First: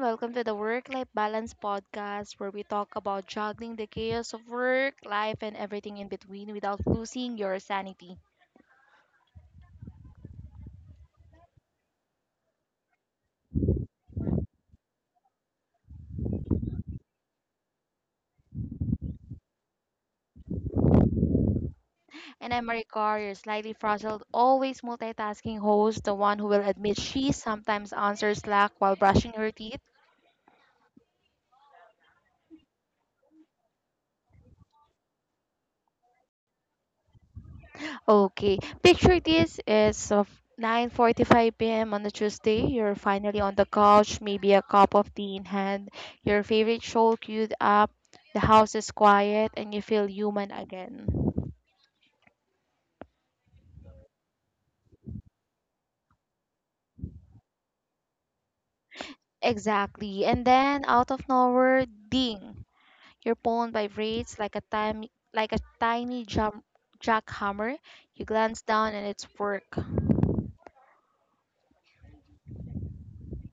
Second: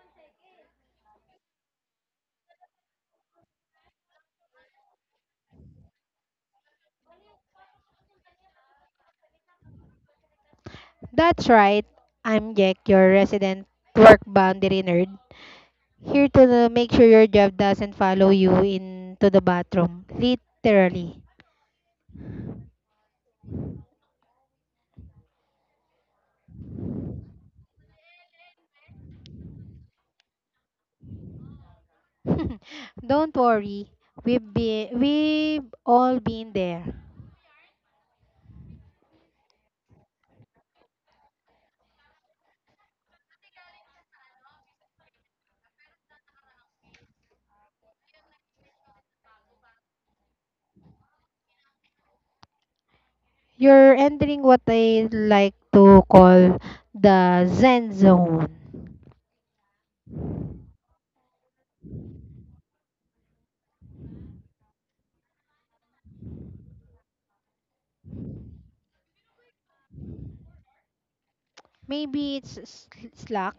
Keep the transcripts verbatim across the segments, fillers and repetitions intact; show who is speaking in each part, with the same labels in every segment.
Speaker 1: welcome to the Work Life Balance podcast where we talk about juggling the chaos of work, life, and everything in between without losing your sanity.
Speaker 2: That's right. I'm Jack, your resident work boundary nerd, here to uh, make sure your job doesn't follow you into the bathroom, literally.
Speaker 1: And I'm Maricar, your slightly frazzled, always multitasking host, the one who will admit she sometimes answers Slack while brushing her teeth.
Speaker 2: Don't worry, we've been we've all been there.
Speaker 1: Okay. Picture this is of nine forty-five p m on a Tuesday. You're finally on the couch, maybe a cup of tea in hand, your favorite show queued up, the house is quiet, and you feel human again.
Speaker 2: You're entering what I like to call the Zen zone.
Speaker 1: Exactly. And then out of nowhere, ding. Your phone vibrates like a tiny like a tiny jump jackhammer. You glance down and it's work.
Speaker 2: Maybe it's s- Slack,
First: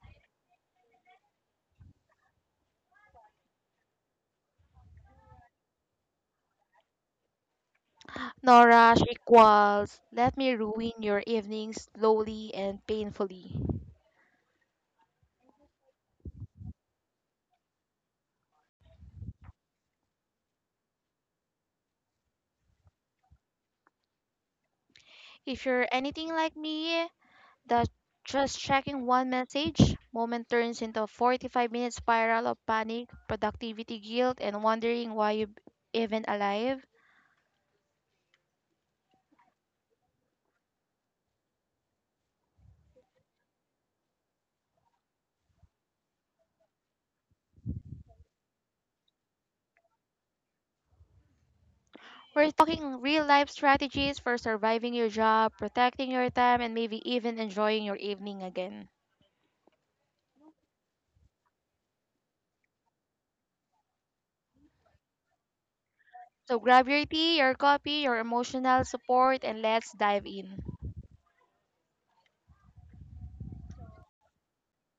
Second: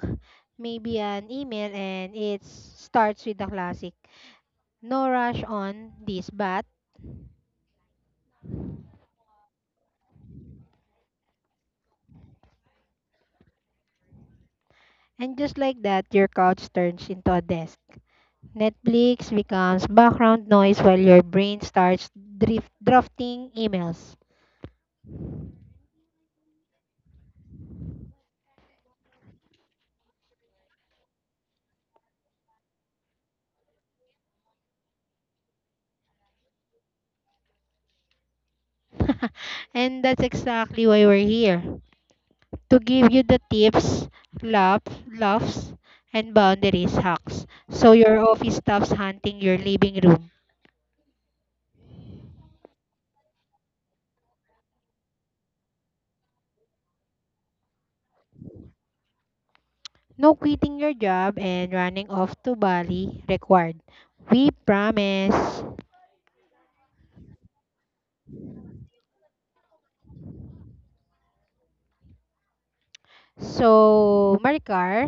Speaker 2: maybe an email, and it starts with the classic. No rush on this, but
Speaker 1: No rush equals let me ruin your evening slowly and painfully.
Speaker 2: and just like that, your couch turns into a desk. Netflix becomes background noise while your brain starts drift, drafting emails.
Speaker 1: If you're anything like me, that just checking one message moment turns into a forty-five minute spiral of panic, productivity guilt, and wondering why you're even alive.
Speaker 2: And that's exactly why we're here to give you the tips, laughs, laughs, and boundaries hacks so your office stops hunting your living room.
Speaker 1: We're talking real life strategies for surviving your job, protecting your time, and maybe even enjoying your evening again.
Speaker 2: No quitting your job and running off to Bali required. We promise.
Speaker 1: So grab your tea, your coffee, your emotional support, and let's dive in.
Speaker 2: So, Maricar,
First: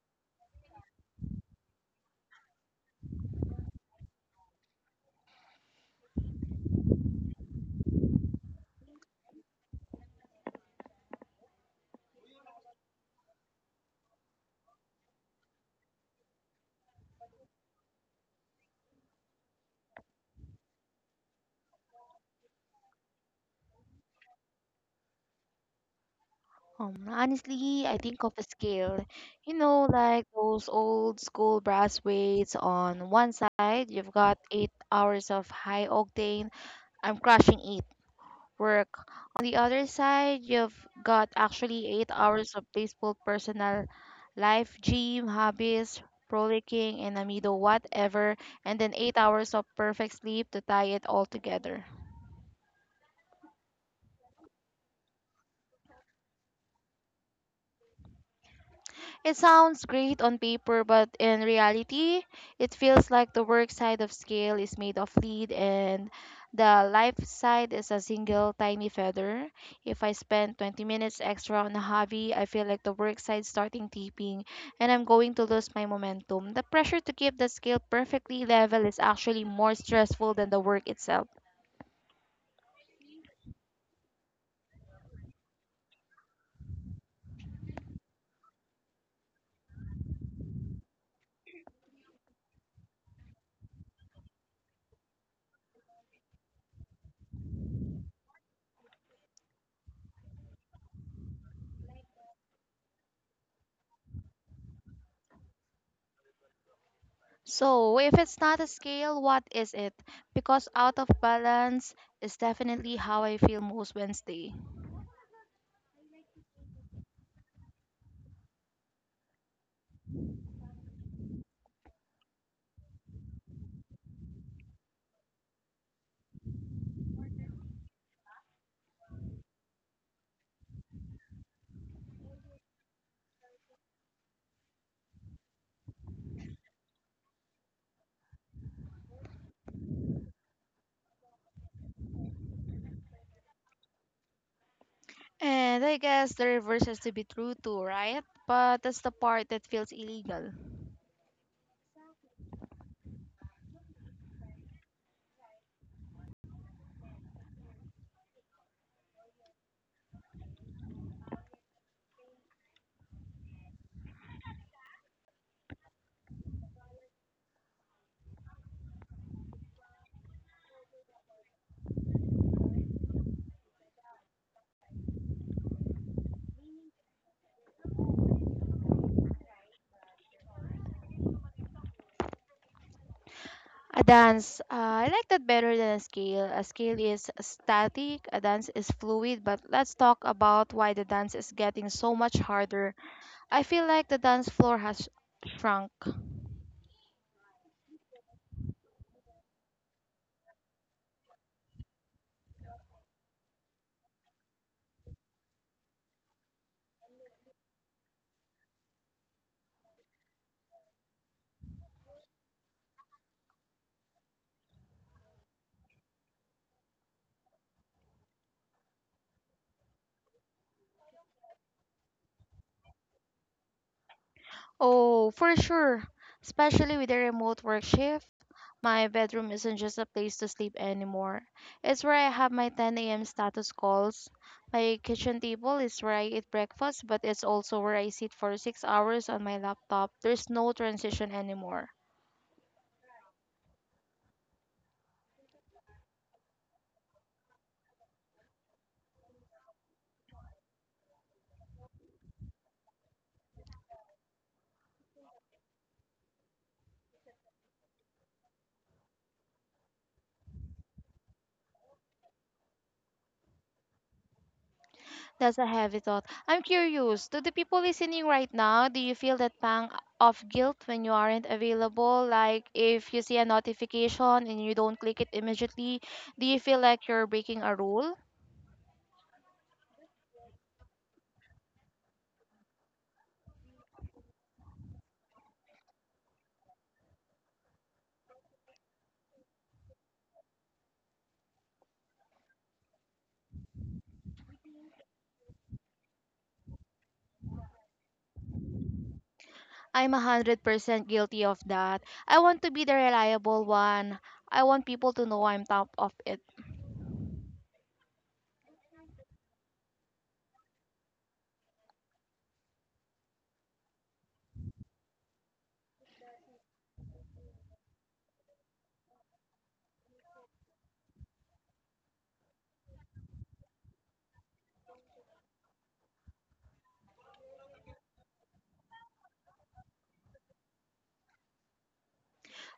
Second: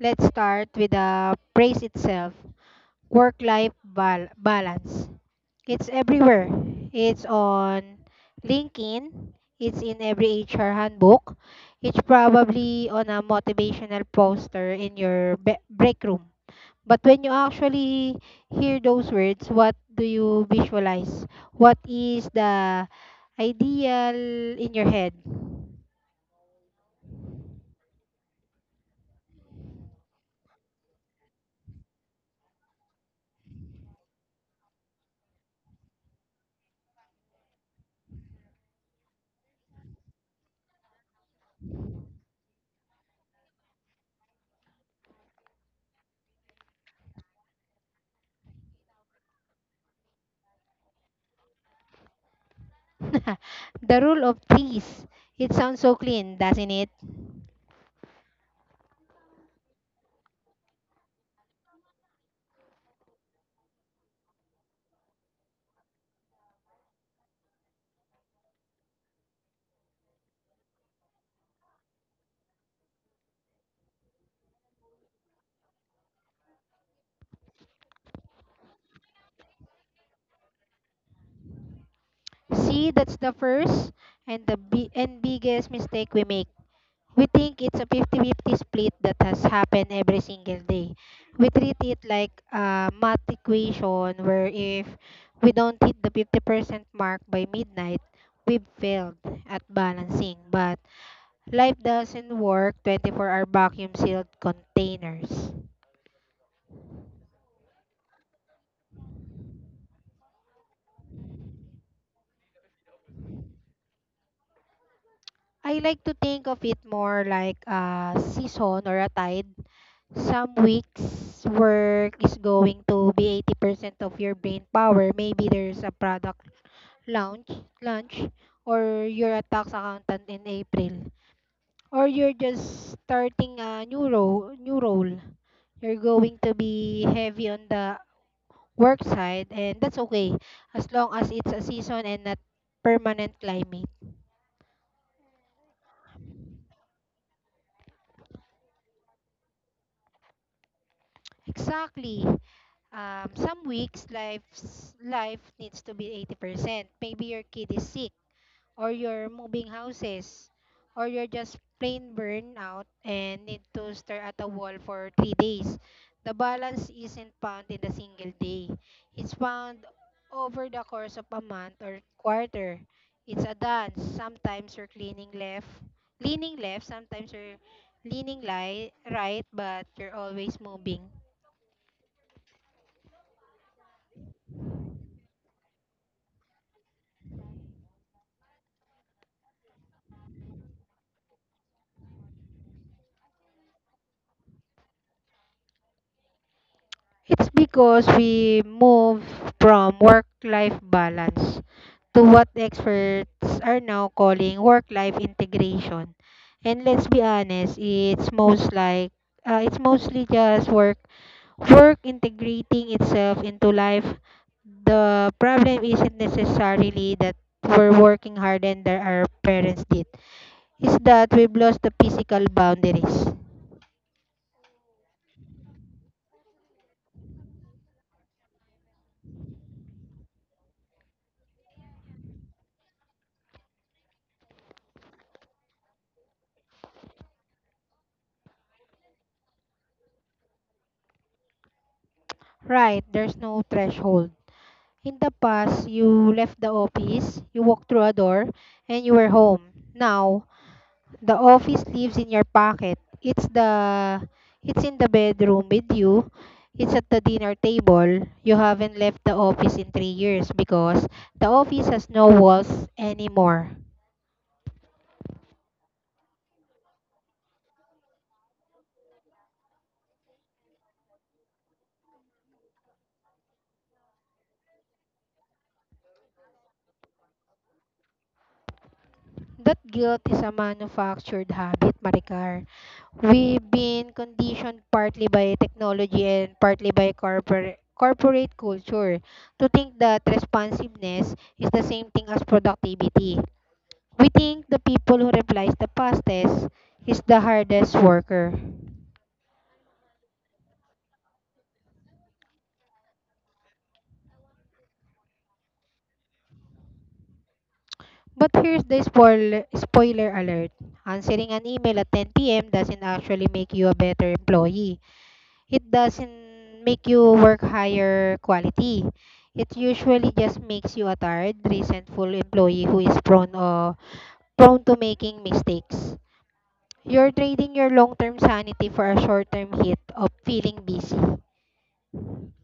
Speaker 2: let's start with the praise itself. Work-life bal- balance. It's everywhere. It's on LinkedIn. It's in every H R handbook. It's probably on a motivational poster in your be- break room. But when you actually hear those words, what do you visualize? What is the ideal in your head?
Speaker 1: Um, honestly, I think of a scale. You know, like those old school brass weights on one side, you've got eight hours of high octane, I'm crushing it, work. On the other side, you've got actually eight hours of peaceful personal life, gym, hobbies, frolicking, and amido, whatever, and then eight hours of perfect sleep to tie it all together.
Speaker 2: The rule of threes. It sounds so clean, doesn't it?
Speaker 1: It sounds great on paper, but in reality, it feels like the work side of scale is made of lead and the life side is a single tiny feather. If I spend twenty minutes extra on a hobby, I feel like the work side starting tipping and I'm going to lose my momentum. The pressure to keep the scale perfectly level is actually more stressful than the work itself.
Speaker 2: See, that's the first and the bi- and biggest mistake we make. We think it's a fifty fifty split that has happened every single day. We treat it like a math equation where if we don't hit the fifty percent mark by midnight, we've failed at balancing. But life doesn't work twenty-four-hour vacuum sealed containers.
Speaker 1: So, if it's not a scale, what is it? Because out of balance is definitely how I feel most Wednesday.
Speaker 2: I like to think of it more like a season or a tide. Some weeks work is going to be eighty percent of your brain power. Maybe there's a product launch, launch, or you're a tax accountant in April. Or you're just starting a new role, new role. You're going to be heavy on the work side, and that's okay as long as it's a season and not permanent climate.
Speaker 1: And I guess the reverse has to be true too, right? But that's the part that feels illegal.
Speaker 2: Exactly. Um, some weeks life's life needs to be eighty percent. Maybe your kid is sick, or you're moving houses, or you're just plain burnout and need to stare at a wall for three days. The balance isn't found in a single day. It's found over the course of a month or quarter. It's a dance. Sometimes you're cleaning left, leaning left, sometimes you're leaning li- right, but you're always moving.
Speaker 1: A dance, uh, I like that better than a scale. A scale is static, a dance is fluid, but let's talk about why the dance is getting so much harder. I feel like the dance floor has shrunk.
Speaker 2: It's because we move from work-life balance to what experts are now calling work-life integration. And let's be honest, it's most like uh, it's mostly just work work integrating itself into life. The problem isn't necessarily that we're working harder than our parents did. It's that we've lost the physical boundaries.
Speaker 1: Oh, for sure. Especially with the remote work shift. My bedroom isn't just a place to sleep anymore. It's where I have my ten a m status calls. My kitchen table is where I eat breakfast, but it's also where I sit for six hours on my laptop. There's no transition anymore.
Speaker 2: Right, there's no threshold. In the past, you left the office, you walked through a door, and you were home. Now, the office lives in your pocket. It's the it's in the bedroom with you. It's at the dinner table. You haven't left the office in three years because the office has no walls anymore.
Speaker 1: That's a heavy thought. I'm curious, to the people listening right now, do you feel that pang of guilt when you aren't available? Like if you see a notification and you don't click it immediately, do you feel like you're breaking a rule?
Speaker 2: That guilt is a manufactured habit, Maricar. We've been conditioned partly by technology and partly by corporate corporate culture to think that responsiveness is the same thing as productivity. We think the people who replies the fastest is the hardest worker.
Speaker 1: I'm one hundred percent guilty of that. I want to be the reliable one. I want people to know I'm top of it.
Speaker 2: But here's the spoiler, spoiler alert. Answering an email at ten p m doesn't actually make you a better employee. It doesn't make you work higher quality. It usually just makes you a tired, resentful employee who is prone uh, prone to making mistakes. You're trading your long-term sanity for a short-term hit of feeling busy.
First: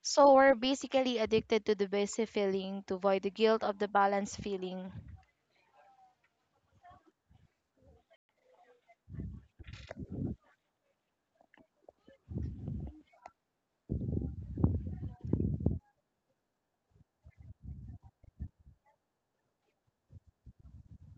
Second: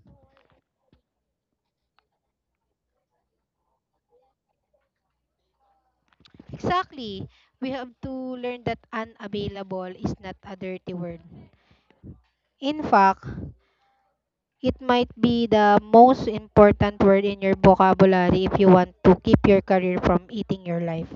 Speaker 1: So we're basically addicted to the busy feeling to avoid the guilt of the balance feeling.
Speaker 2: Exactly. We have to learn that unavailable is not a dirty word. In fact, it might be the most important word in your vocabulary if you want to keep your career from eating your life.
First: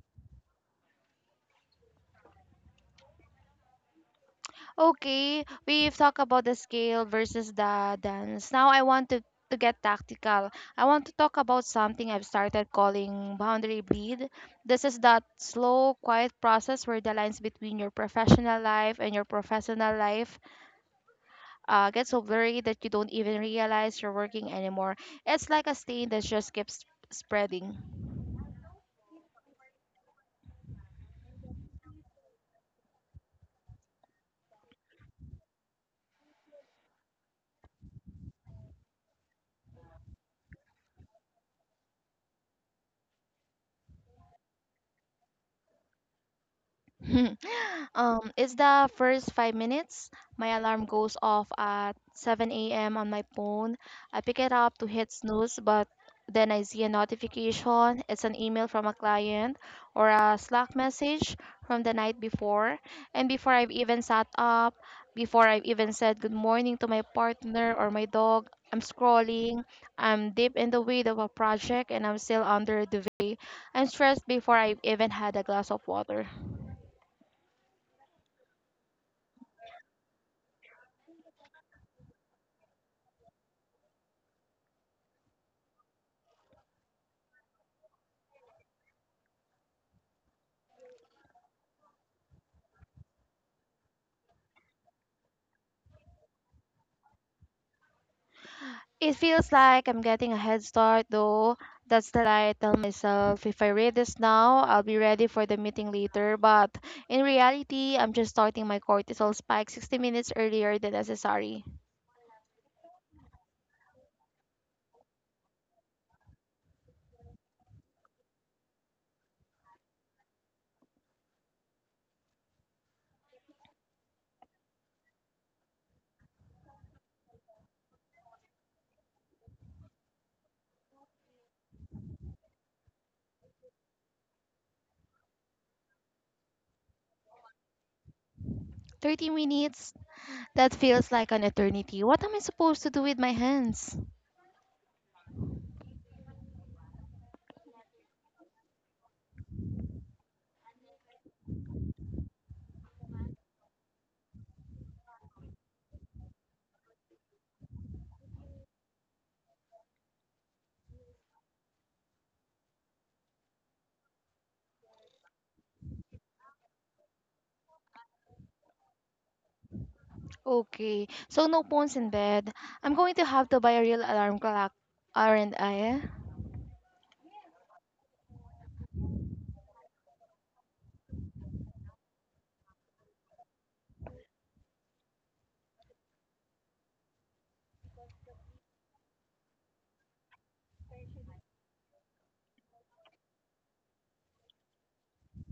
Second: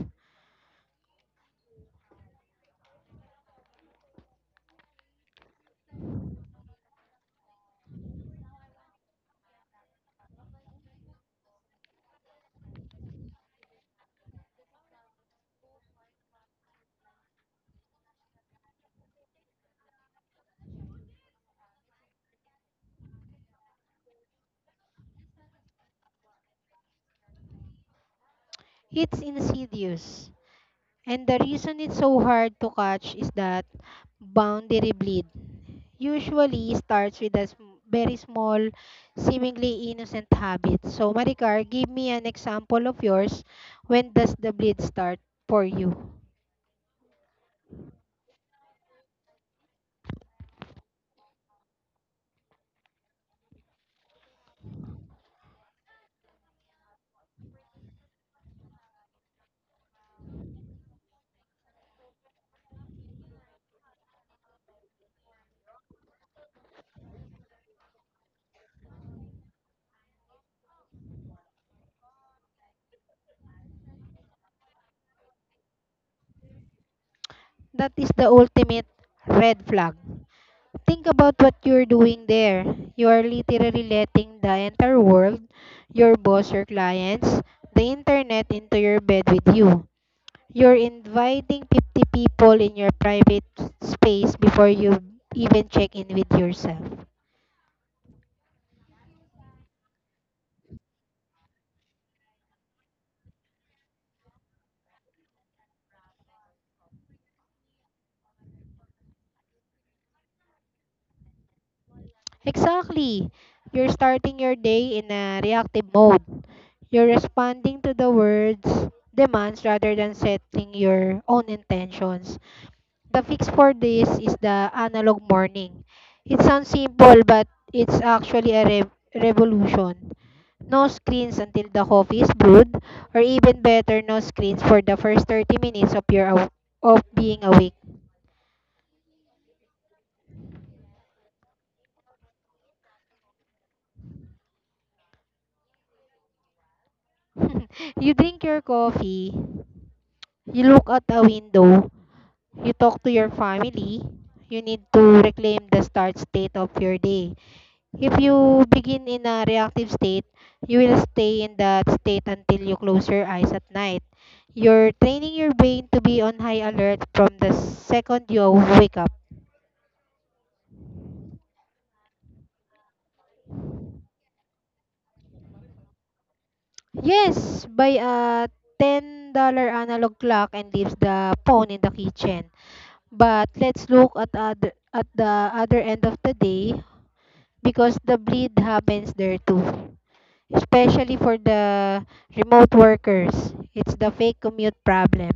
Speaker 1: Okay, we've talked about the scale versus the dance. Now I want to, to get tactical. I want to talk about something I've started calling boundary bleed. This is that slow, quiet process where the lines between your professional life and your professional life uh, get so blurry that you don't even realize you're working anymore. It's like a stain that just keeps spreading.
Speaker 2: It's insidious. And the reason it's so hard to catch is that boundary bleed usually starts with a sm- very small, seemingly innocent habit. So, Maricar, give me an example of yours. When does the bleed start for you?
Speaker 1: Um, it's the first five minutes. My alarm goes off at seven a m on my phone. I pick it up to hit snooze, but then I see a notification. It's an email from a client or a Slack message from the night before. And before I've even sat up, before I've even said good morning to my partner or my dog, I'm scrolling. I'm deep in the weed of a project and I'm still under the way. I'm stressed before I've even had a glass of water.
Speaker 2: That is the ultimate red flag. Think about what you're doing there. You are literally letting the entire world, your boss, your clients, the internet into your bed with you. You're inviting fifty people in your private space before you even check in with yourself.
Speaker 1: It feels like I'm getting a head start, though. That's the lie I tell myself. If I read this now, I'll be ready for the meeting later. But in reality, I'm just starting my cortisol spike sixty minutes earlier than necessary.
Speaker 2: Exactly. You're starting your day in a reactive mode. You're responding to the words, demands rather than setting your own intentions. The fix for this is the analog morning. It sounds simple, but it's actually a re- revolution. No screens until the coffee is brewed, or even better, no screens for the first thirty minutes of your aw- of being awake.
Speaker 1: thirty minutes? That feels like an eternity. What am I supposed to do with my hands?
Speaker 2: You drink your coffee, you look out a window, you talk to your family, you need to reclaim the start state of your day. If you begin in a reactive state, you will stay in that state until you close your eyes at night. You're training your brain to be on high alert from the second you wake up.
Speaker 1: Okay, so no phones in bed. I'm going to have to buy a real alarm clock, aren't I?
Speaker 2: Yes, buy a ten-dollar analog clock and leaves the phone in the kitchen. But let's look at other, at the other end of the day, because the bleed happens there too. Especially for the remote workers, it's the fake commute problem.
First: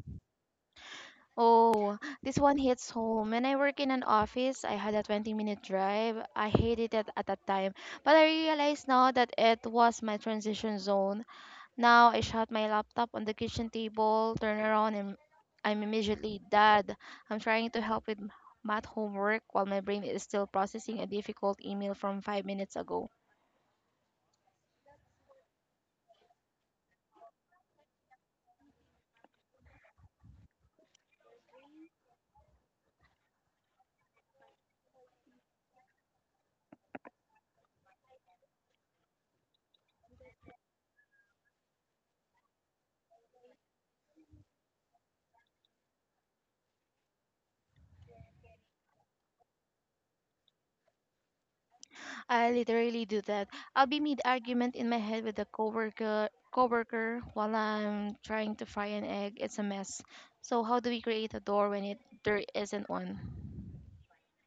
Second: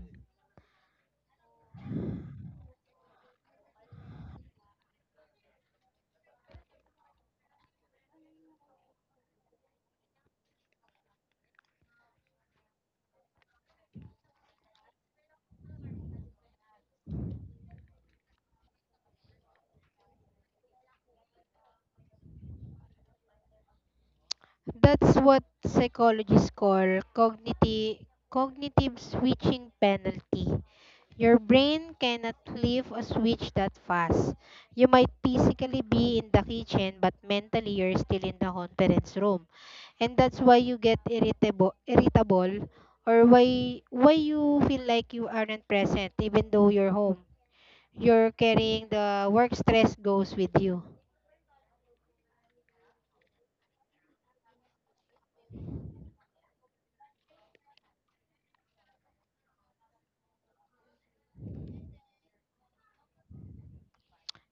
Speaker 1: Oh, this one hits home. When I work in an office, I had a twenty minute drive. I hated it at that time, but I realize now that it was my transition zone. Now I shut my laptop on the kitchen table, turn around, and I'm immediately dad. I'm trying to help with math homework while my brain is still processing a difficult email from five minutes ago.
Speaker 2: That's what psychologists call cognitive cognitive switching penalty. Your brain cannot flip a switch that fast. You might physically be in the kitchen, but mentally you're still in the conference room. And that's why you get irritable, irritable, or why why you feel like you aren't present even though you're home. You're carrying the work stress goes with you.
Speaker 1: I literally do that. I'll be mid argument in my head with a coworker coworker while I'm trying to fry an egg. It's a mess. So how do we create a door when it there isn't one?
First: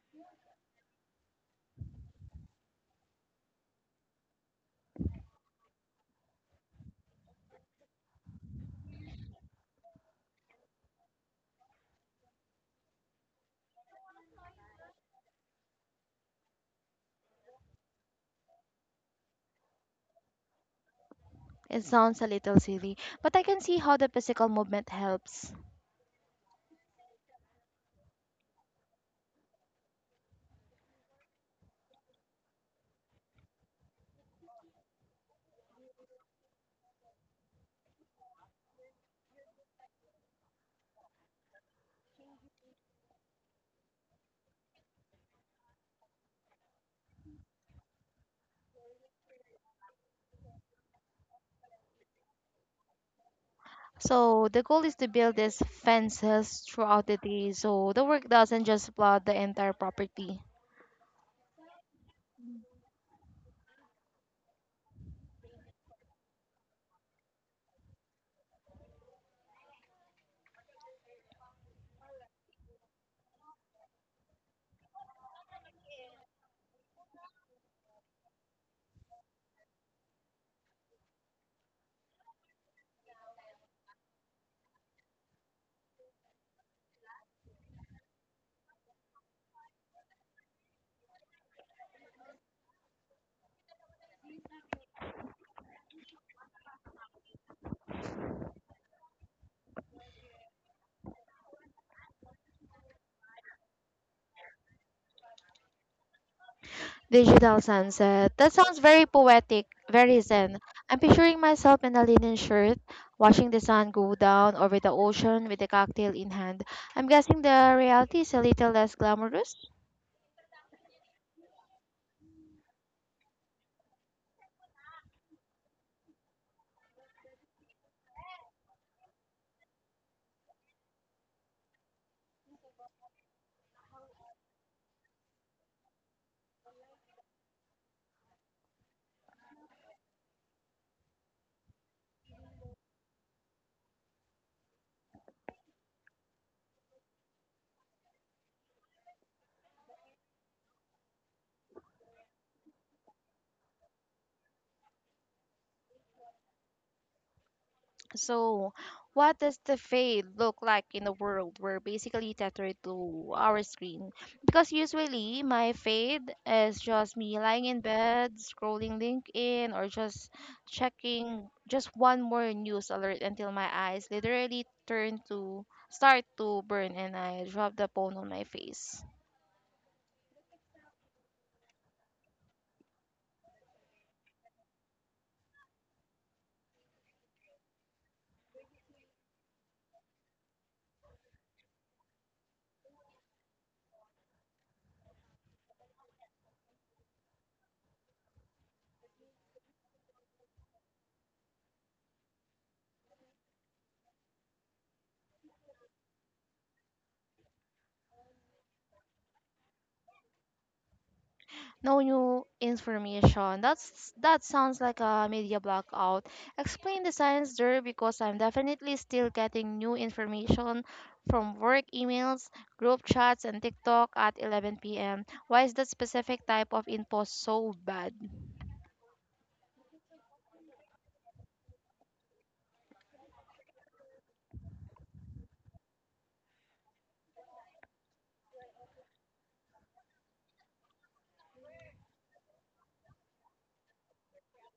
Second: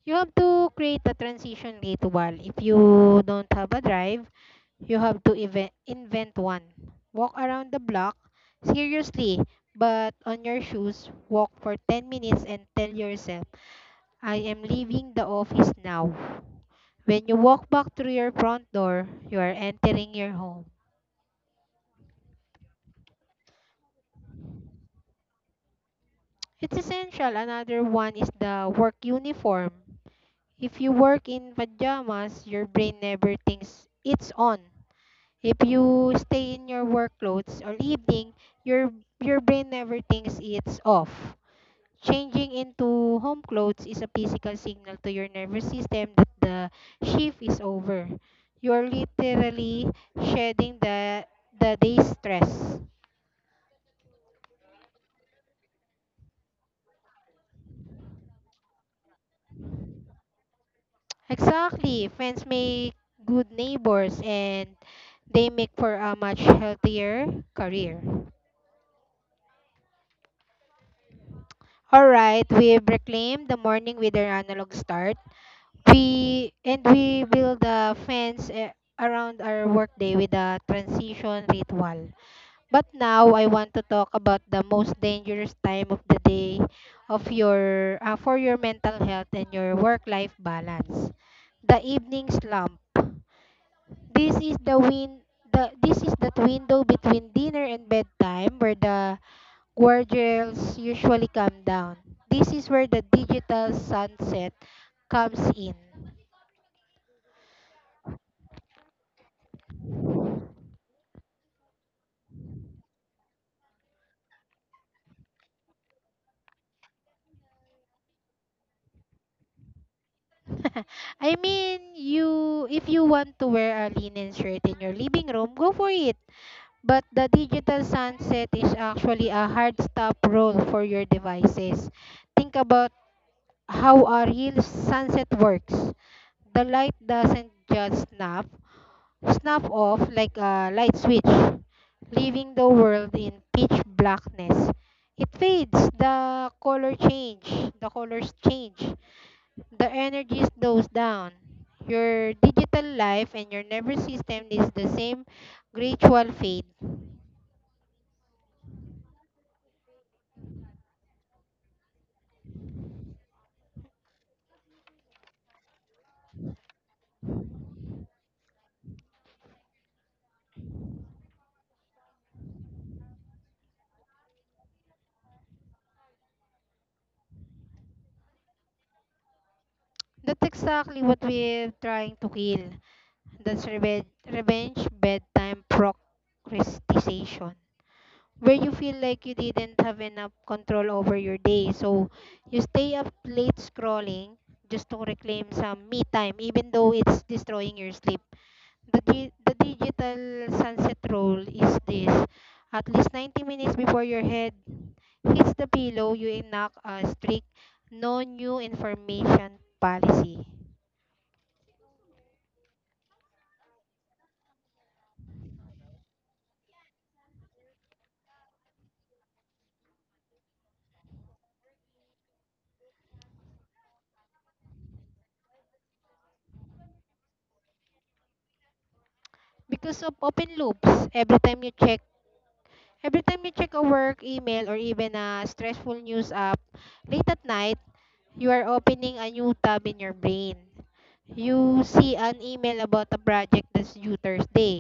Speaker 2: You have to create a transition ritual. If you don't have a drive, you have to even- invent one. Walk around the block, seriously, but on your shoes, walk for ten minutes and tell yourself, I am leaving the office now. When you walk back through your front door, you are entering your home.
Speaker 1: It sounds a little silly, but I can see how the physical movement helps.
Speaker 2: It's essential. Another one is the work uniform. If you work in pajamas, your brain never thinks it's on. If you stay in your work clothes all evening, your your brain never thinks it's off. Changing into home clothes is a physical signal to your nervous system that the shift is over. You're literally shedding the the day's stress.
Speaker 1: So the goal is to build these fences throughout the day so the work doesn't just flood the entire property.
Speaker 2: Exactly. Friends make good neighbors, and they make for a much healthier career. All right, we've reclaimed the morning with our analog start. We and we build a fence eh, around our workday with a transition ritual. But now I want to talk about the most dangerous time of the day of your uh, for your mental health and your work-life balance. The evening slump. This is the win the this is that window between dinner and bedtime where the guardrails usually come down. This is where the digital sunset comes in.
Speaker 1: Digital sunset. That sounds very poetic, very zen. I'm picturing myself in a linen shirt, watching the sun go down over the ocean with a cocktail in hand. I'm guessing the reality is a little less glamorous.
Speaker 2: I mean, you if you want to wear a linen shirt in your living room, go for it. But the digital sunset is actually a hard stop rule for your devices. Think about how a real sunset works. The light doesn't just snap, snap off like a light switch, leaving the world in pitch blackness. It fades, the color change, the colors change, the energy slows down. Your digital life and your nervous system is the same gradual fade.
Speaker 1: So, what does the fade look like in a world where basically tethered to our screen? Because usually my fade is just me lying in bed, scrolling LinkedIn, or just checking just one more news alert until my eyes literally turn to start to burn and I drop the phone on my face.
Speaker 2: That's exactly what we're trying to kill. That's reve- revenge bedtime procrastination, where you feel like you didn't have enough control over your day, so you stay up late scrolling just to reclaim some me time, even though it's destroying your sleep. The, di- the digital sunset roll is this. At least ninety minutes before your head hits the pillow, you enact a strict no new information policy.
Speaker 1: No new information. That's that sounds like a media blackout. Explain the science there because I'm definitely still getting new information from work emails, group chats, and TikTok at eleven p m. Why is that specific type of info so bad?
Speaker 2: Because of open loops, every time you check every time you check a work email or even a stressful news app late at night, you are opening a new tab in your brain. You see an email about a project that's due Thursday.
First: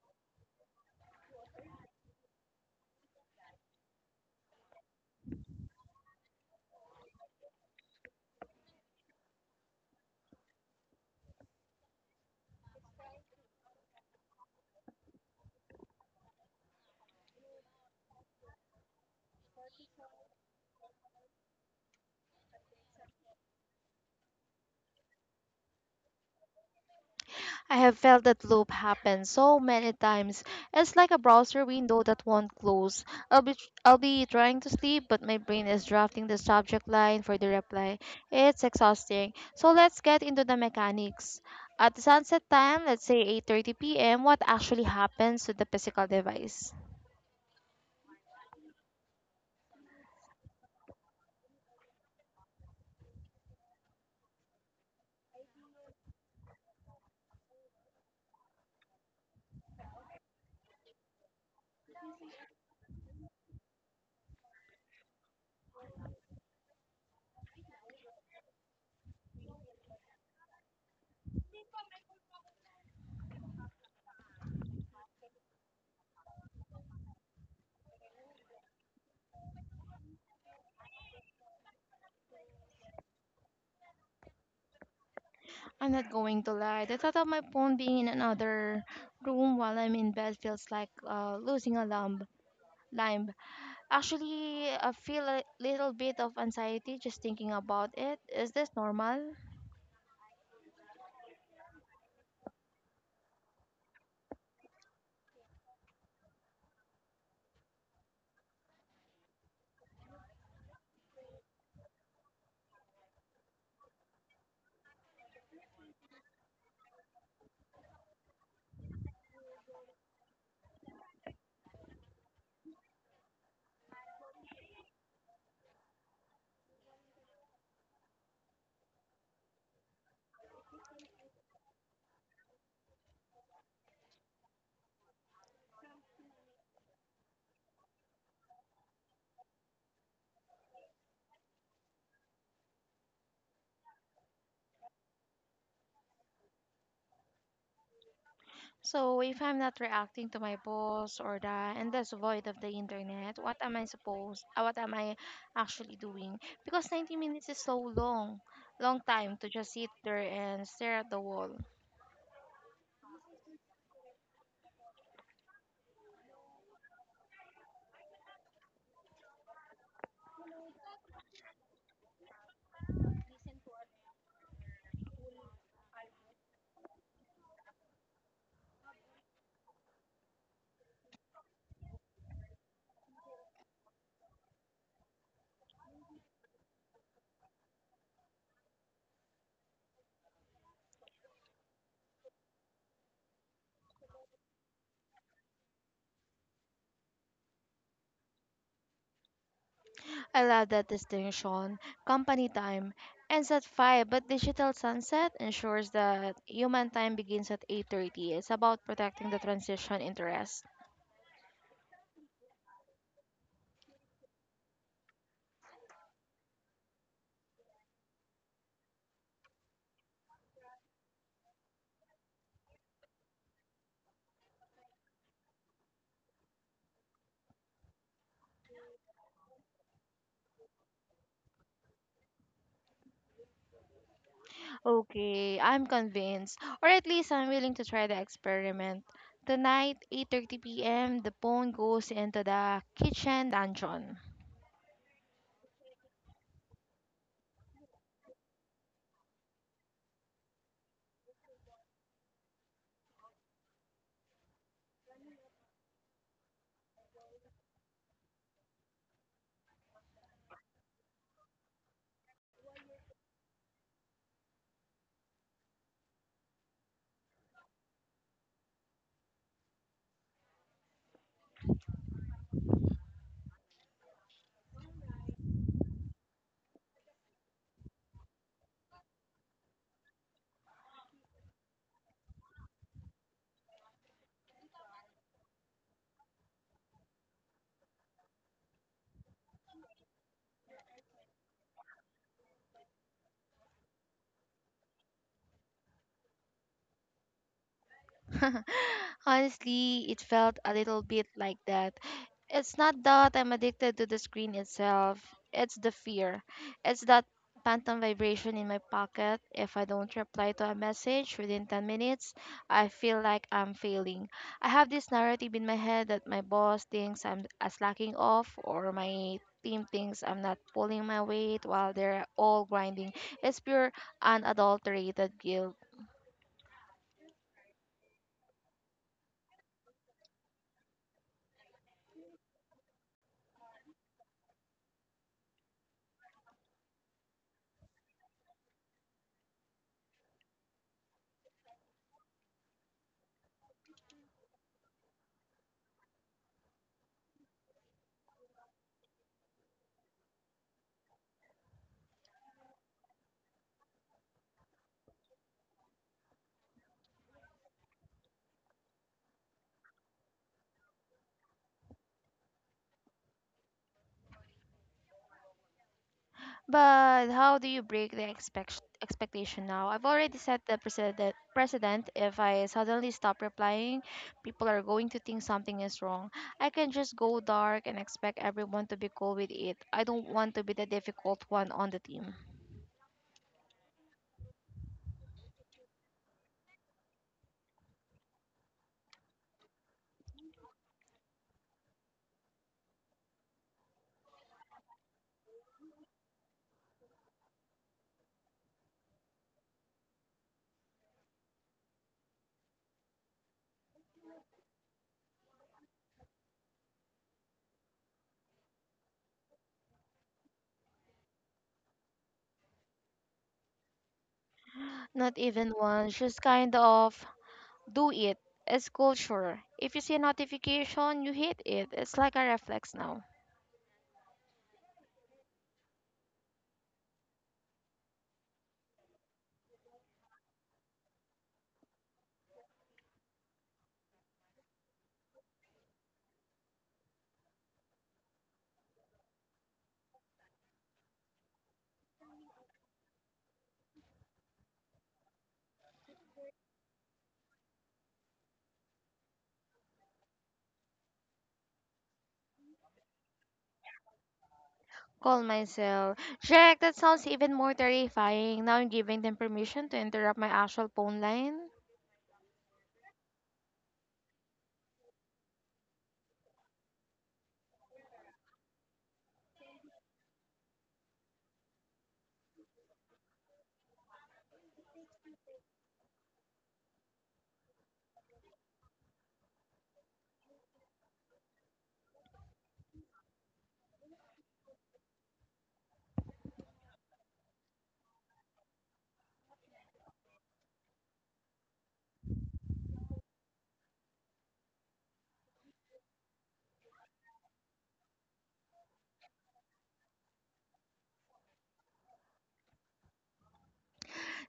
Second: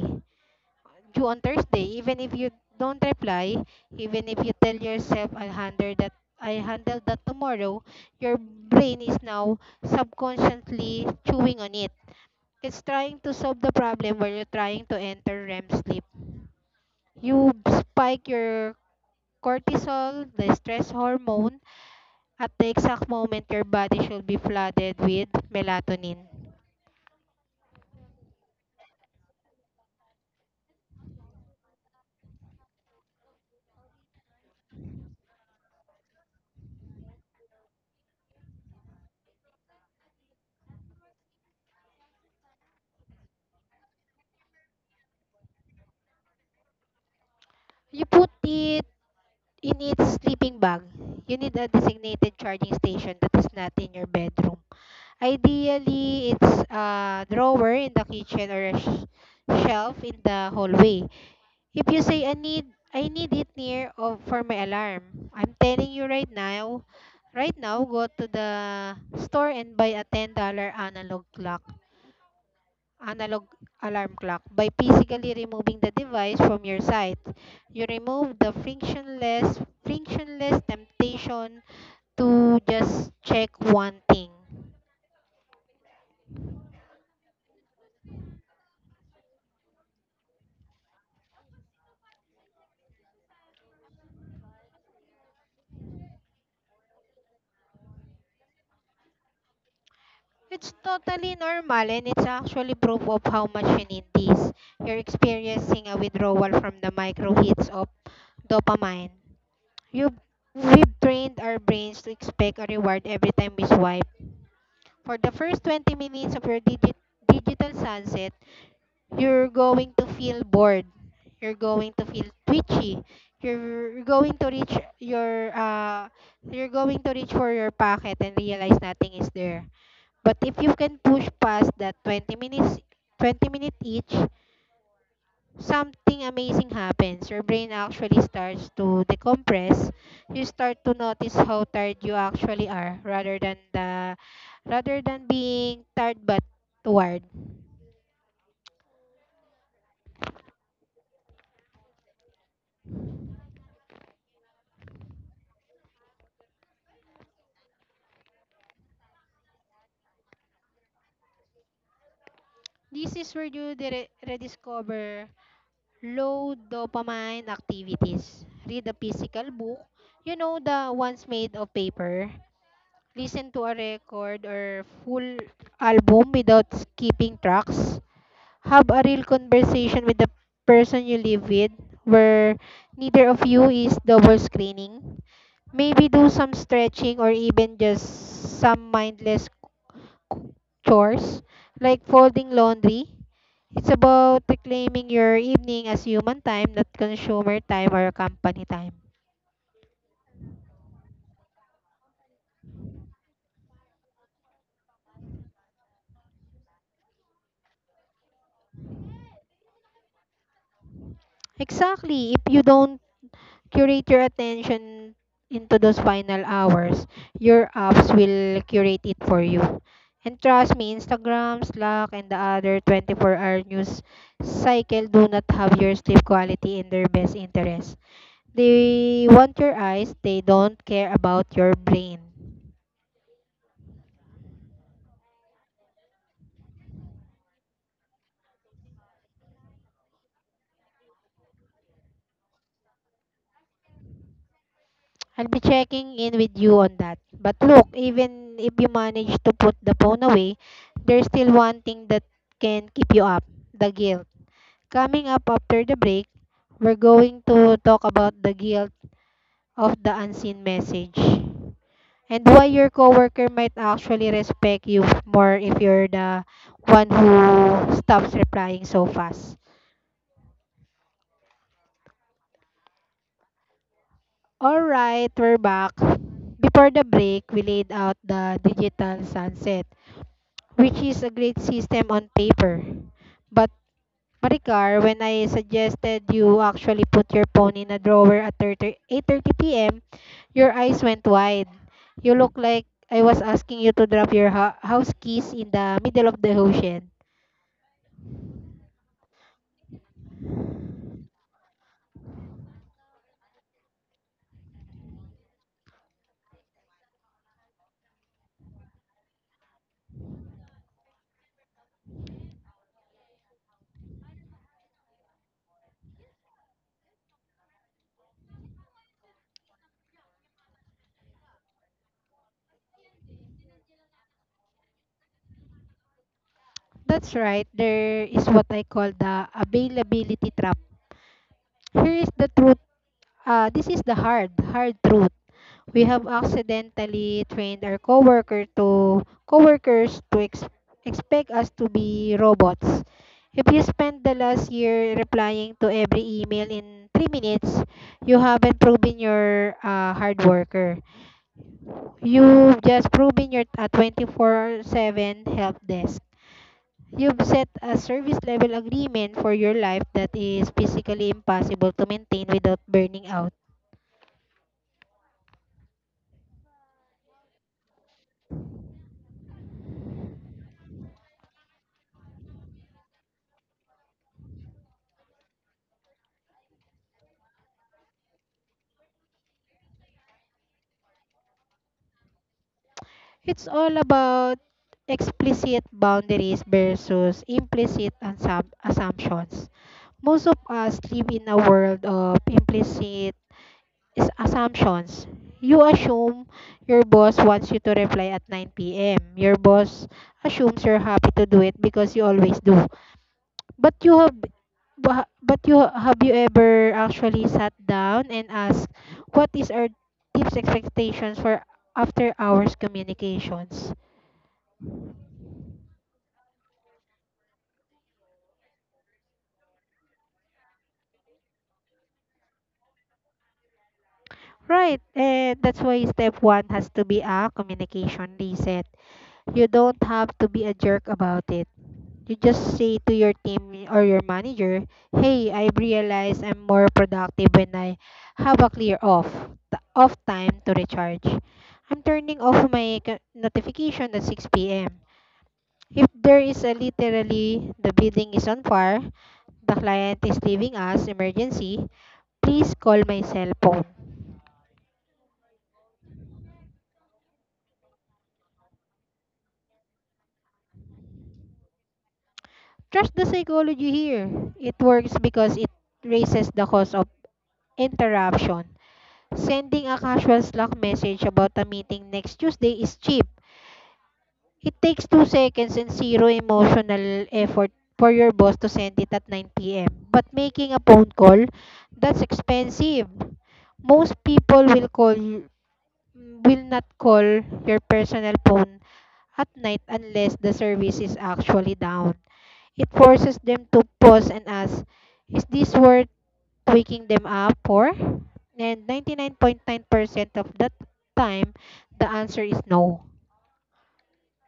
Speaker 2: due on Thursday, even if you don't reply, even if you tell yourself I'll handle that I handle that tomorrow, your brain is now subconsciously chewing on it. It's trying to solve the problem where you're trying to enter R E M sleep. You spike your cortisol, the stress hormone, at the exact moment your body should be flooded with melatonin.
Speaker 1: I have felt that loop happen so many times. It's like a browser window that won't close. I'll be I'll be trying to sleep, but my brain is drafting the subject line for the reply. It's exhausting. So let's get into the mechanics. At the sunset time, let's say eight thirty p m, what actually happens to the physical device?
Speaker 2: You put it You need sleeping bag. You need a designated charging station that is not in your bedroom. Ideally, it's a drawer in the kitchen or a sh- shelf in the hallway. If you say I need I need it near of for my alarm, I'm telling you right now, right now go to the store and buy a ten dollars analog clock analog alarm clock. By physically removing the device from your sight, you remove the frictionless frictionless temptation to just check one thing.
Speaker 1: I'm not going to lie. The thought of my phone being in another room while I'm in bed feels like uh, losing a limb. Lime. Actually, I feel a little bit of anxiety just thinking about it. Is this normal?
Speaker 2: It's totally normal, and it's actually proof of how much you need this. You're experiencing a withdrawal from the micro hits of dopamine. You've, we've trained our brains to expect a reward every time we swipe. For the first twenty minutes of your digi- digital sunset, you're going to feel bored, you're going to feel twitchy, you're going to reach your uh you're going to reach for your pocket and realize nothing is there. But if you can push past that twenty minutes, 20 minute each something amazing happens. Your brain actually starts to decompress. You start to notice how tired you actually are rather than the rather than being tired but tired.
Speaker 1: So, if I'm not reacting to my boss or the endless void of the internet, what am I supposed? Uh, What am I actually doing? Because ninety minutes is so long, long time to just sit there and stare at the wall.
Speaker 2: This is where you dire- rediscover low dopamine activities. Read a physical book, you know, the ones made of paper. Listen to a record or full album without skipping tracks. Have a real conversation with the person you live with where neither of you is double screening. Maybe do some stretching or even just some mindless chores like folding laundry. It's about reclaiming your evening as human time, not consumer time or company time.
Speaker 1: I love that distinction. Company time ends at five, but digital sunset ensures that human time begins at eight thirty. It's about protecting the transition interest.
Speaker 2: Exactly. If you don't curate your attention into those final hours, your apps will curate it for you. And trust me, Instagram, Slack, and the other twenty-four hour news cycle do not have your sleep quality in their best interest. They want your eyes, they don't care about your brain.
Speaker 1: Okay, I'm convinced. Or at least I'm willing to try the experiment. Tonight, eight thirty p m, the phone goes into the kitchen dungeon.
Speaker 2: I'll be checking in with you on that. But look, even if you manage to put the phone away, there's still one thing that can keep you up: the guilt. Coming up after the break, we're going to talk about the guilt of the unseen message and why your coworker might actually respect you more if you're the one who stops replying so fast. All right, we're back. Before the break, we laid out the digital sunset, which is a great system on paper. But Maricar, when I suggested you actually put your phone in a drawer at 30 eight thirty p m, your eyes went wide. You look like I was asking you to drop your ho- house keys in the middle of the ocean.
Speaker 1: Honestly, it felt a little bit like that. It's not that I'm addicted to the screen itself, it's the fear. It's that phantom vibration in my pocket. If I don't reply to a message within ten minutes, I feel like I'm failing. I have this narrative in my head that my boss thinks I'm a slacking off or my team thinks I'm not pulling my weight while they're all grinding. It's pure unadulterated guilt.
Speaker 2: That's right. There is what I call the availability trap. Here is the truth. Uh, this is the hard, hard truth. We have accidentally trained our coworker to coworkers to ex- expect us to be robots. If you spent the last year replying to every email in three minutes, you haven't proven you're a hard worker. You've just proven you're a twenty-four-seven help desk. You've set a service level agreement for your life that is physically impossible to maintain without burning out.
Speaker 1: But how do you break the expect- expectation now? I've already set the precedent. Precedent. If I suddenly stop replying, people are going to think something is wrong. I can just go dark and expect everyone to be cool with it. I don't want to be the difficult one on the team.
Speaker 2: It's all about explicit boundaries versus implicit assump- assumptions. Most of us live in a world of implicit is- assumptions. You assume your boss wants you to reply at nine p m. Your boss assumes you're happy to do it because you always do. But you have bu- but you have you ever actually sat down and asked, what is our team's expectations for after hours communications?
Speaker 1: Not even one. Just kind of do it. It's culture. If you see a notification, you hit it. It's like a reflex now.
Speaker 2: Right, and that's why step one has to be a communication reset. You don't have to be a jerk about it. You just say to your team or your manager, "Hey, I realize I'm more productive when I have a clear off t- off time to recharge. I'm turning off my c- notification at six p m. If there is a, literally, the building is on fire, the client is leaving us emergency, please call my cell phone."
Speaker 1: Call myself. Jack, that sounds even more terrifying. Now I'm giving them permission to interrupt my actual phone line.
Speaker 2: Trust the psychology here. It works because it raises the cost of interruption. Sending a casual Slack message about a meeting next Tuesday is cheap. It takes two seconds and zero emotional effort for your boss to send it at nine p m. But making a phone call, that's expensive. Most people will call mm, will not call your personal phone at night unless the service is actually down. It forces them to pause and ask, is this worth waking them up for? And ninety-nine point nine percent of that time, the answer is no.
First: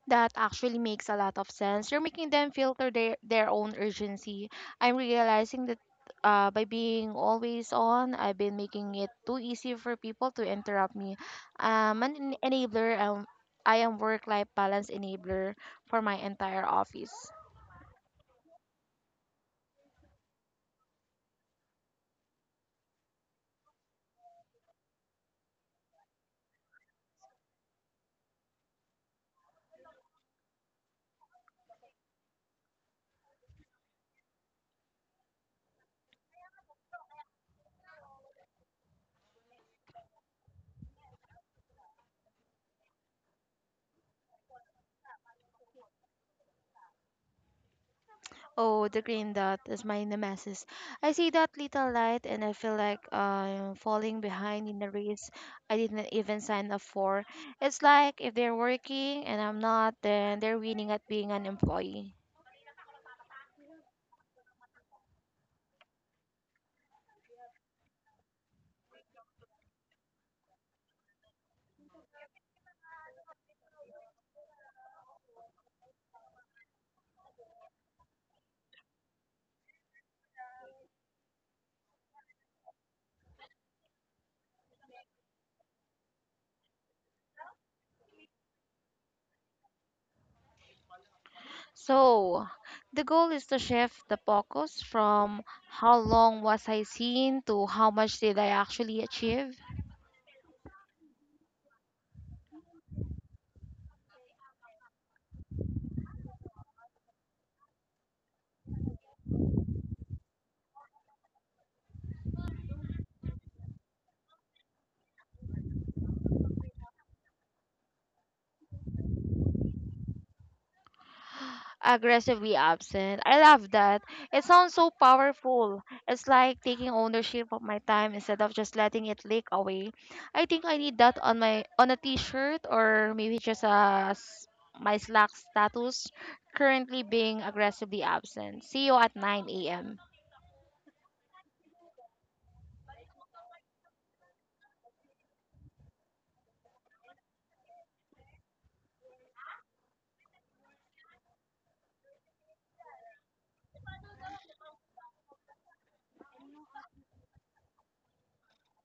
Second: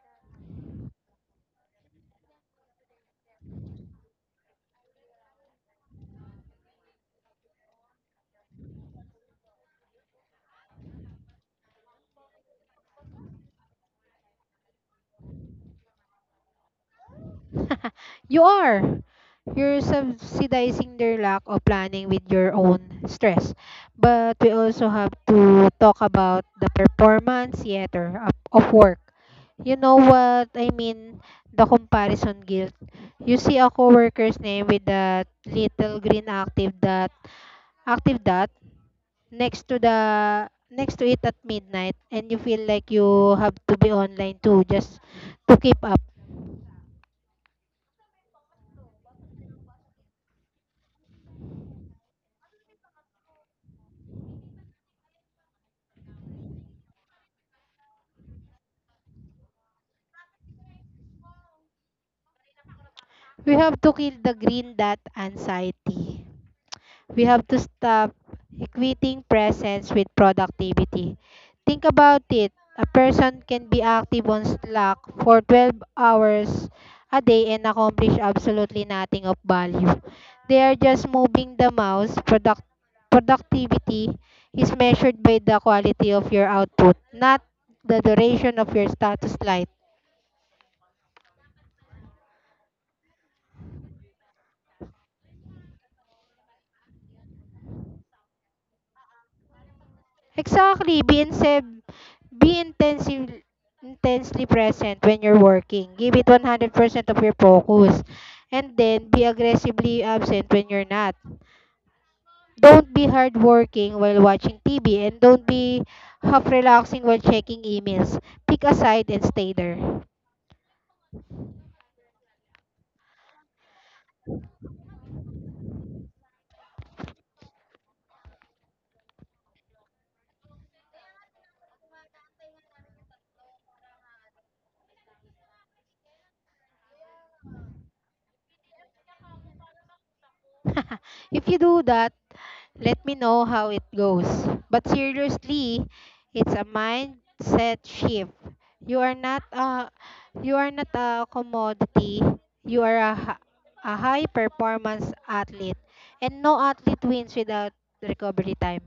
Speaker 1: That actually makes a lot of sense. You're making them filter their, their own urgency. I'm realizing that uh, by being always on, I've been making it too easy for people to interrupt me. Um, an en- enabler, um, I am work life balance enabler for my entire office.
Speaker 2: You are. You're subsidizing their lack of planning with your own stress. But we also have to talk about the performance theater of, of work. You know what I mean? The comparison guilt. You see a coworker's name with that little green active dot, active dot next to the next to it at midnight, and you feel like you have to be online too just to keep up.
Speaker 1: Oh, the green dot is my nemesis. I see that little light and I feel like I'm falling behind in the race I didn't even sign up for. It's like if they're working and I'm not, then they're winning at being an employee.
Speaker 2: We have to kill the green dot anxiety. We have to stop equating presence with productivity. Think about it. A person can be active on Slack for twelve hours a day and accomplish absolutely nothing of value. They are just moving the mouse. Product- productivity is measured by the quality of your output, not the duration of your status light.
Speaker 1: So, the goal is to shift the focus from how long was I seen to how much did I actually achieve.
Speaker 2: Exactly. Be insev be intensive intensely present when you're working. Give it one hundred percent of your focus. And then be aggressively absent when you're not. Don't be hardworking while watching T V and don't be half relaxing while checking emails. Pick a side and stay there.
Speaker 1: Aggressively absent. I love that. It sounds so powerful. It's like taking ownership of my time instead of just letting it leak away. I think I need that on my on a t-shirt or maybe just a s- my Slack status currently being aggressively absent. See you at nine a m.
Speaker 2: If you do that, let me know how it goes. But seriously, it's a mindset shift. You are not a you are not a commodity. You are a, hi- a high performance athlete. And no athlete wins without recovery time.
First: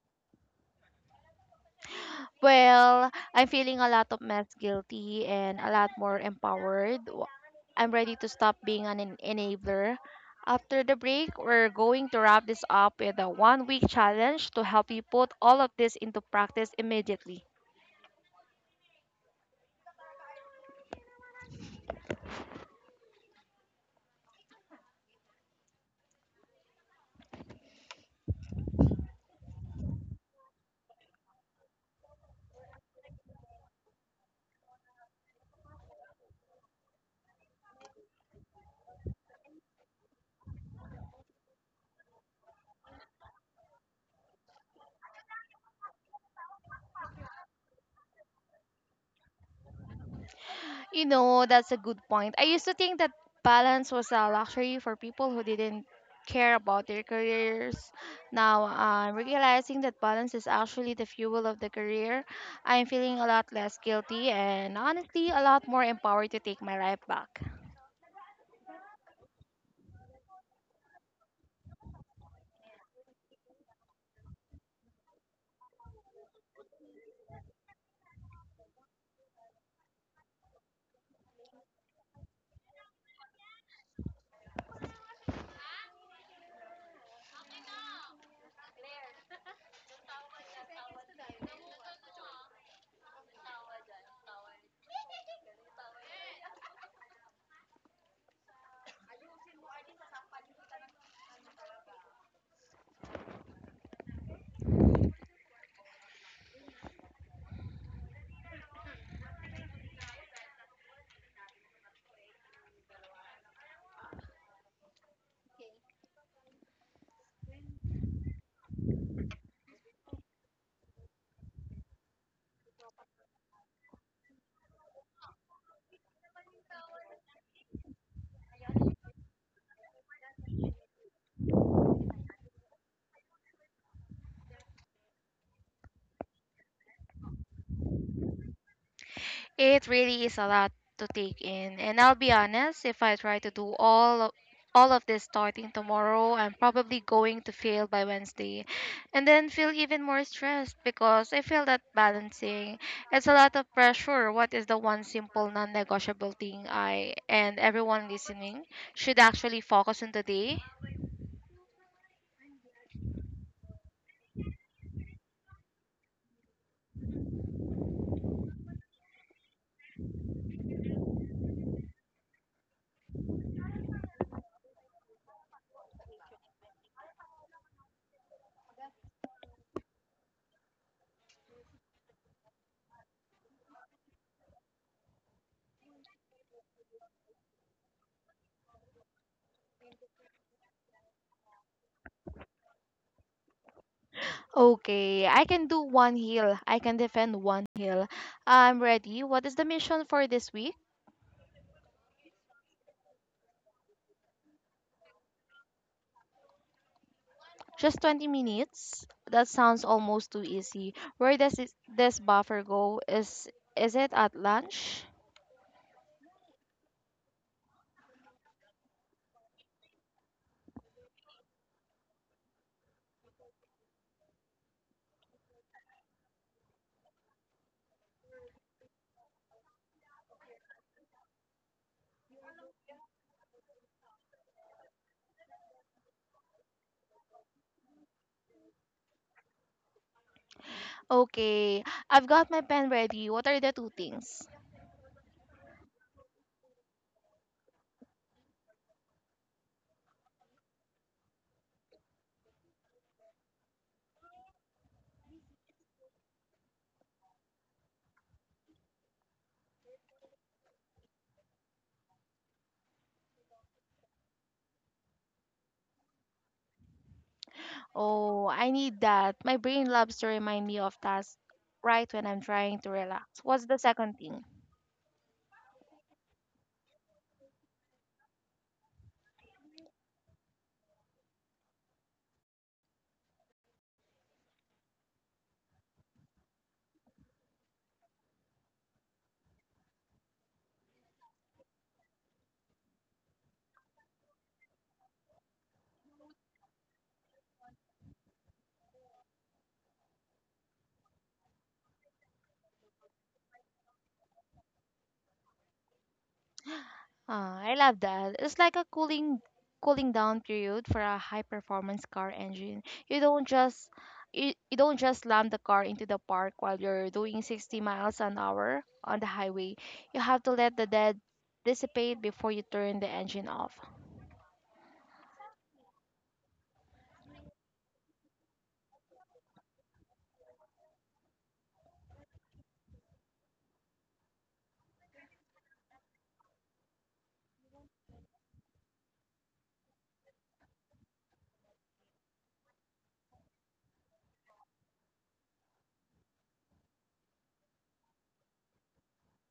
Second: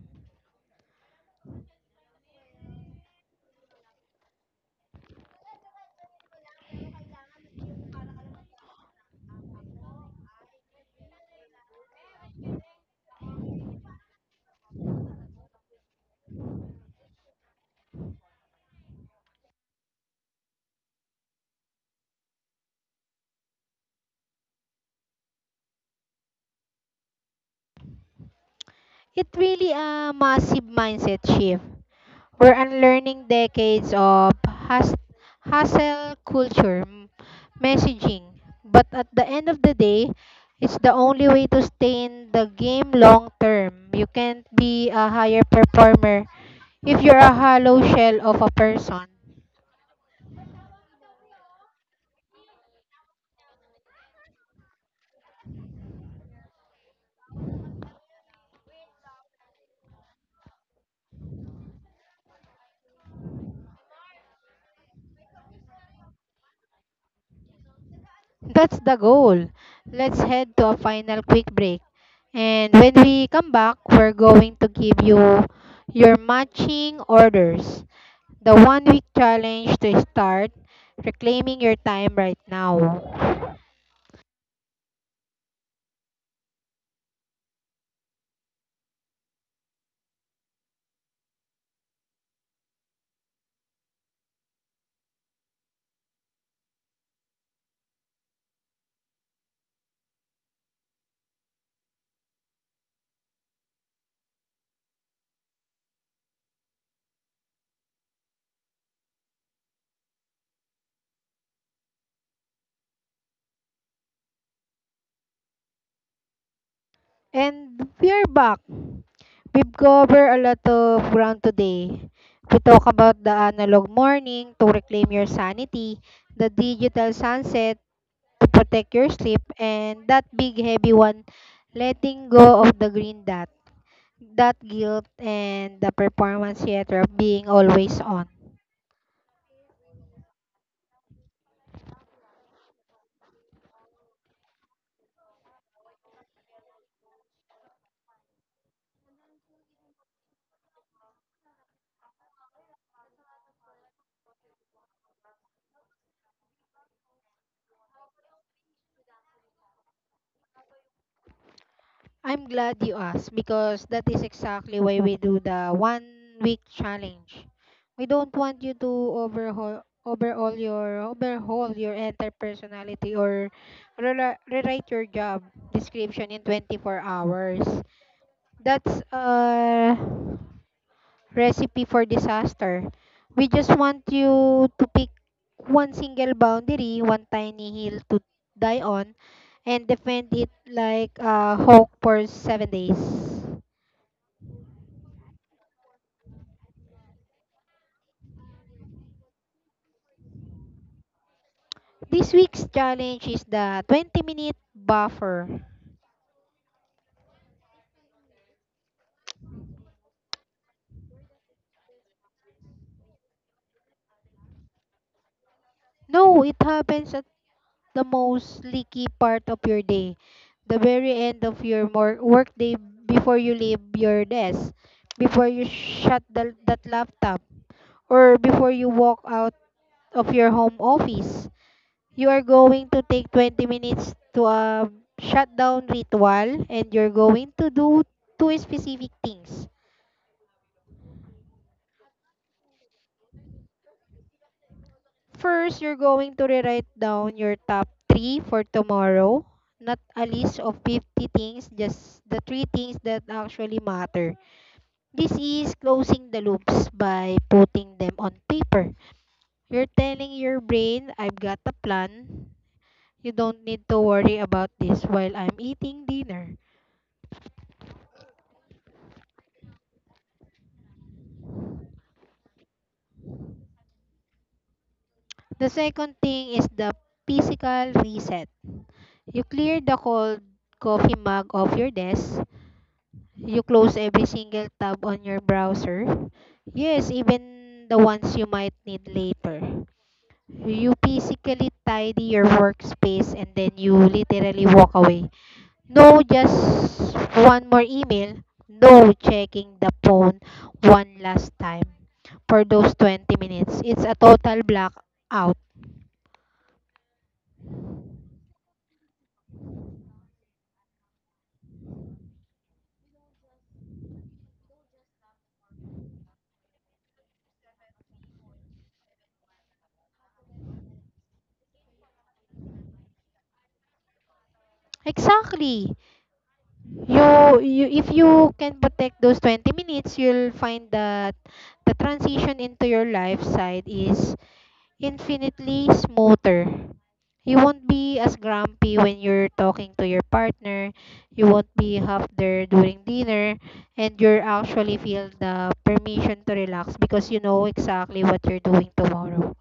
Speaker 1: Well, I'm feeling a lot of less guilty and a lot more empowered. I'm ready to stop being an en- enabler. After the break, we're going to wrap this up with a one week challenge to help you put all of this into practice immediately.
Speaker 2: It really a massive mindset shift. We're unlearning decades of has- hustle culture m- messaging. But at the end of the day, it's the only way to stay in the game long term. You can't be a higher performer if you're a hollow shell of a person.
Speaker 1: You know, that's a good point. I used to think that balance was a luxury for people who didn't care about their careers. Now I'm realizing that balance is actually the fuel of the career. I'm feeling a lot less guilty and honestly a lot more empowered to take my life back.
Speaker 2: That's the goal. Let's head to a final quick break. And when we come back, we're going to give you your matching orders, the one week challenge to start reclaiming your time right now. And we are back. We've covered a lot of ground today. We talk about the analog morning to reclaim your sanity, the digital sunset to protect your sleep, and that big heavy one, letting go of the green dot, that guilt and the performance theater of being always on.
Speaker 1: It really is a lot to take in, and I'll be honest, if I try to do all of, all of this starting tomorrow, I'm probably going to fail by Wednesday and then feel even more stressed because I feel that balancing it's a lot of pressure. What is the one simple non-negotiable thing I and everyone listening should actually focus on today?
Speaker 2: I'm glad you asked because that is exactly why we do the one week challenge. We don't want you to overhaul overhaul your overhaul your entire personality or rela- rewrite your job description in twenty-four hours. That's uh recipe for disaster. We just want you to pick one single boundary, one tiny hill to die on, and defend it like a hawk for seven days.
Speaker 1: Okay, I can do one heal. I can defend one heal. I'm ready. What is the mission for this week?
Speaker 2: This week's challenge is the twenty minute buffer.
Speaker 1: Just twenty minutes? That sounds almost too easy. Where does it, this buffer go? Is is it at lunch?
Speaker 2: No, it happens at the most leaky part of your day, the very end of your mor- work day, before you leave your desk, before you shut the, that laptop, or before you walk out of your home office. You are going to take twenty minutes to a shutdown ritual and you're going to do two specific things.
Speaker 1: Okay, I've got my pen ready. What are the two things?
Speaker 2: First, you're going to rewrite down your top three for tomorrow. Not a list of fifty things, just the three things that actually matter. This is closing the loops by putting them on paper. You're telling your brain, "I've got a plan. You don't need to worry about this while I'm eating dinner."
Speaker 1: Oh, I need that. My brain loves to remind me of tasks right when I'm trying to relax. What's the second thing?
Speaker 2: The second thing is the physical reset. You clear the cold coffee mug off your desk. You close every single tab on your browser. Yes, even the ones you might need later. You physically tidy your workspace and then you literally walk away. No, just one more email. No, checking the phone one last time for those twenty minutes. It's a total blackout.
Speaker 1: Ah, I love that. It's like a cooling cooling down period for a high performance car engine. You don't just you, you don't just slam the car into the park while you're doing sixty miles an hour on the highway. You have to let the dead dissipate before you turn the engine off.
Speaker 2: Exactly. you you if you can protect those twenty minutes, you'll find that the transition into your life side is infinitely smoother. You won't be as grumpy when you're talking to your partner. You won't be half there during dinner. And you're actually feel the permission to relax because you know exactly what you're doing tomorrow.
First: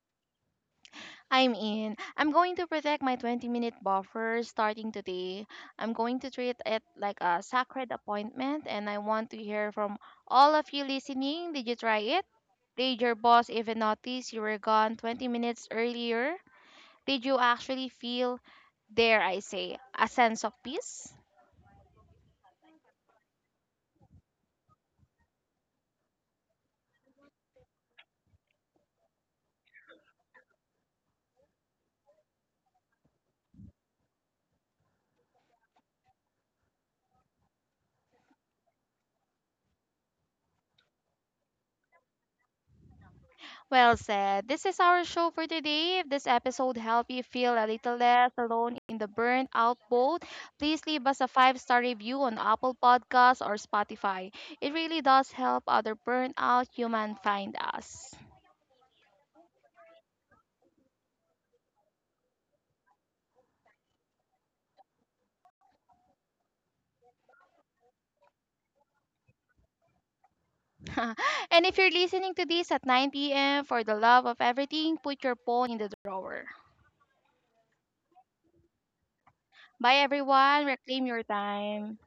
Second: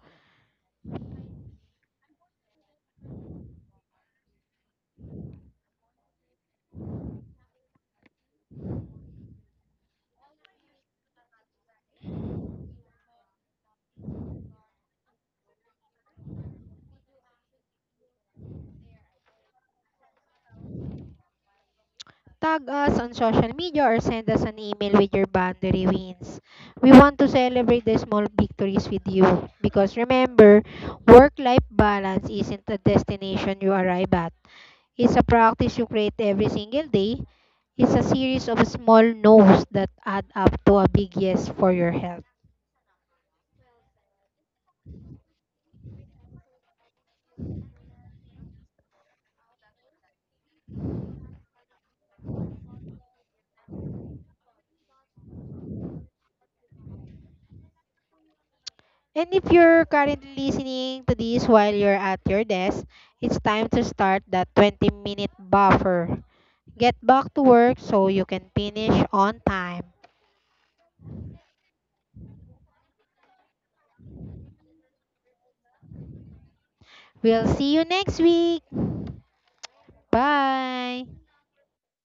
Speaker 1: I'm in. I'm going to protect my twenty minute buffer starting today. I'm going to treat it like a sacred appointment, and I want to hear from all of you listening. Did you try it? Did your boss even notice you were gone twenty minutes earlier? Did you actually feel, dare I say, a sense of peace?
Speaker 2: Tag us on social media or send us an email with your boundary wins. We want to celebrate the small victories with you because remember, work life balance isn't a destination you arrive at. It's a practice you create every single day. It's a series of small no's that add up to a big yes for your health.
Speaker 1: Well said. This is our show for today. If this episode helped you feel a little less alone in the burnt out boat, please leave us a five star review on Apple Podcasts or Spotify. It really does help other burnt out human find us.
Speaker 2: And if you're currently listening to this while you're at your desk, it's time to start that twenty minute buffer. Get back to work so you can finish on time.
Speaker 1: And if you're listening to this at nine p m, for the love of everything, put your phone in the drawer.
Speaker 2: We'll see you next week.
Speaker 1: Bye everyone. Reclaim
Speaker 2: Bye.
Speaker 1: your time.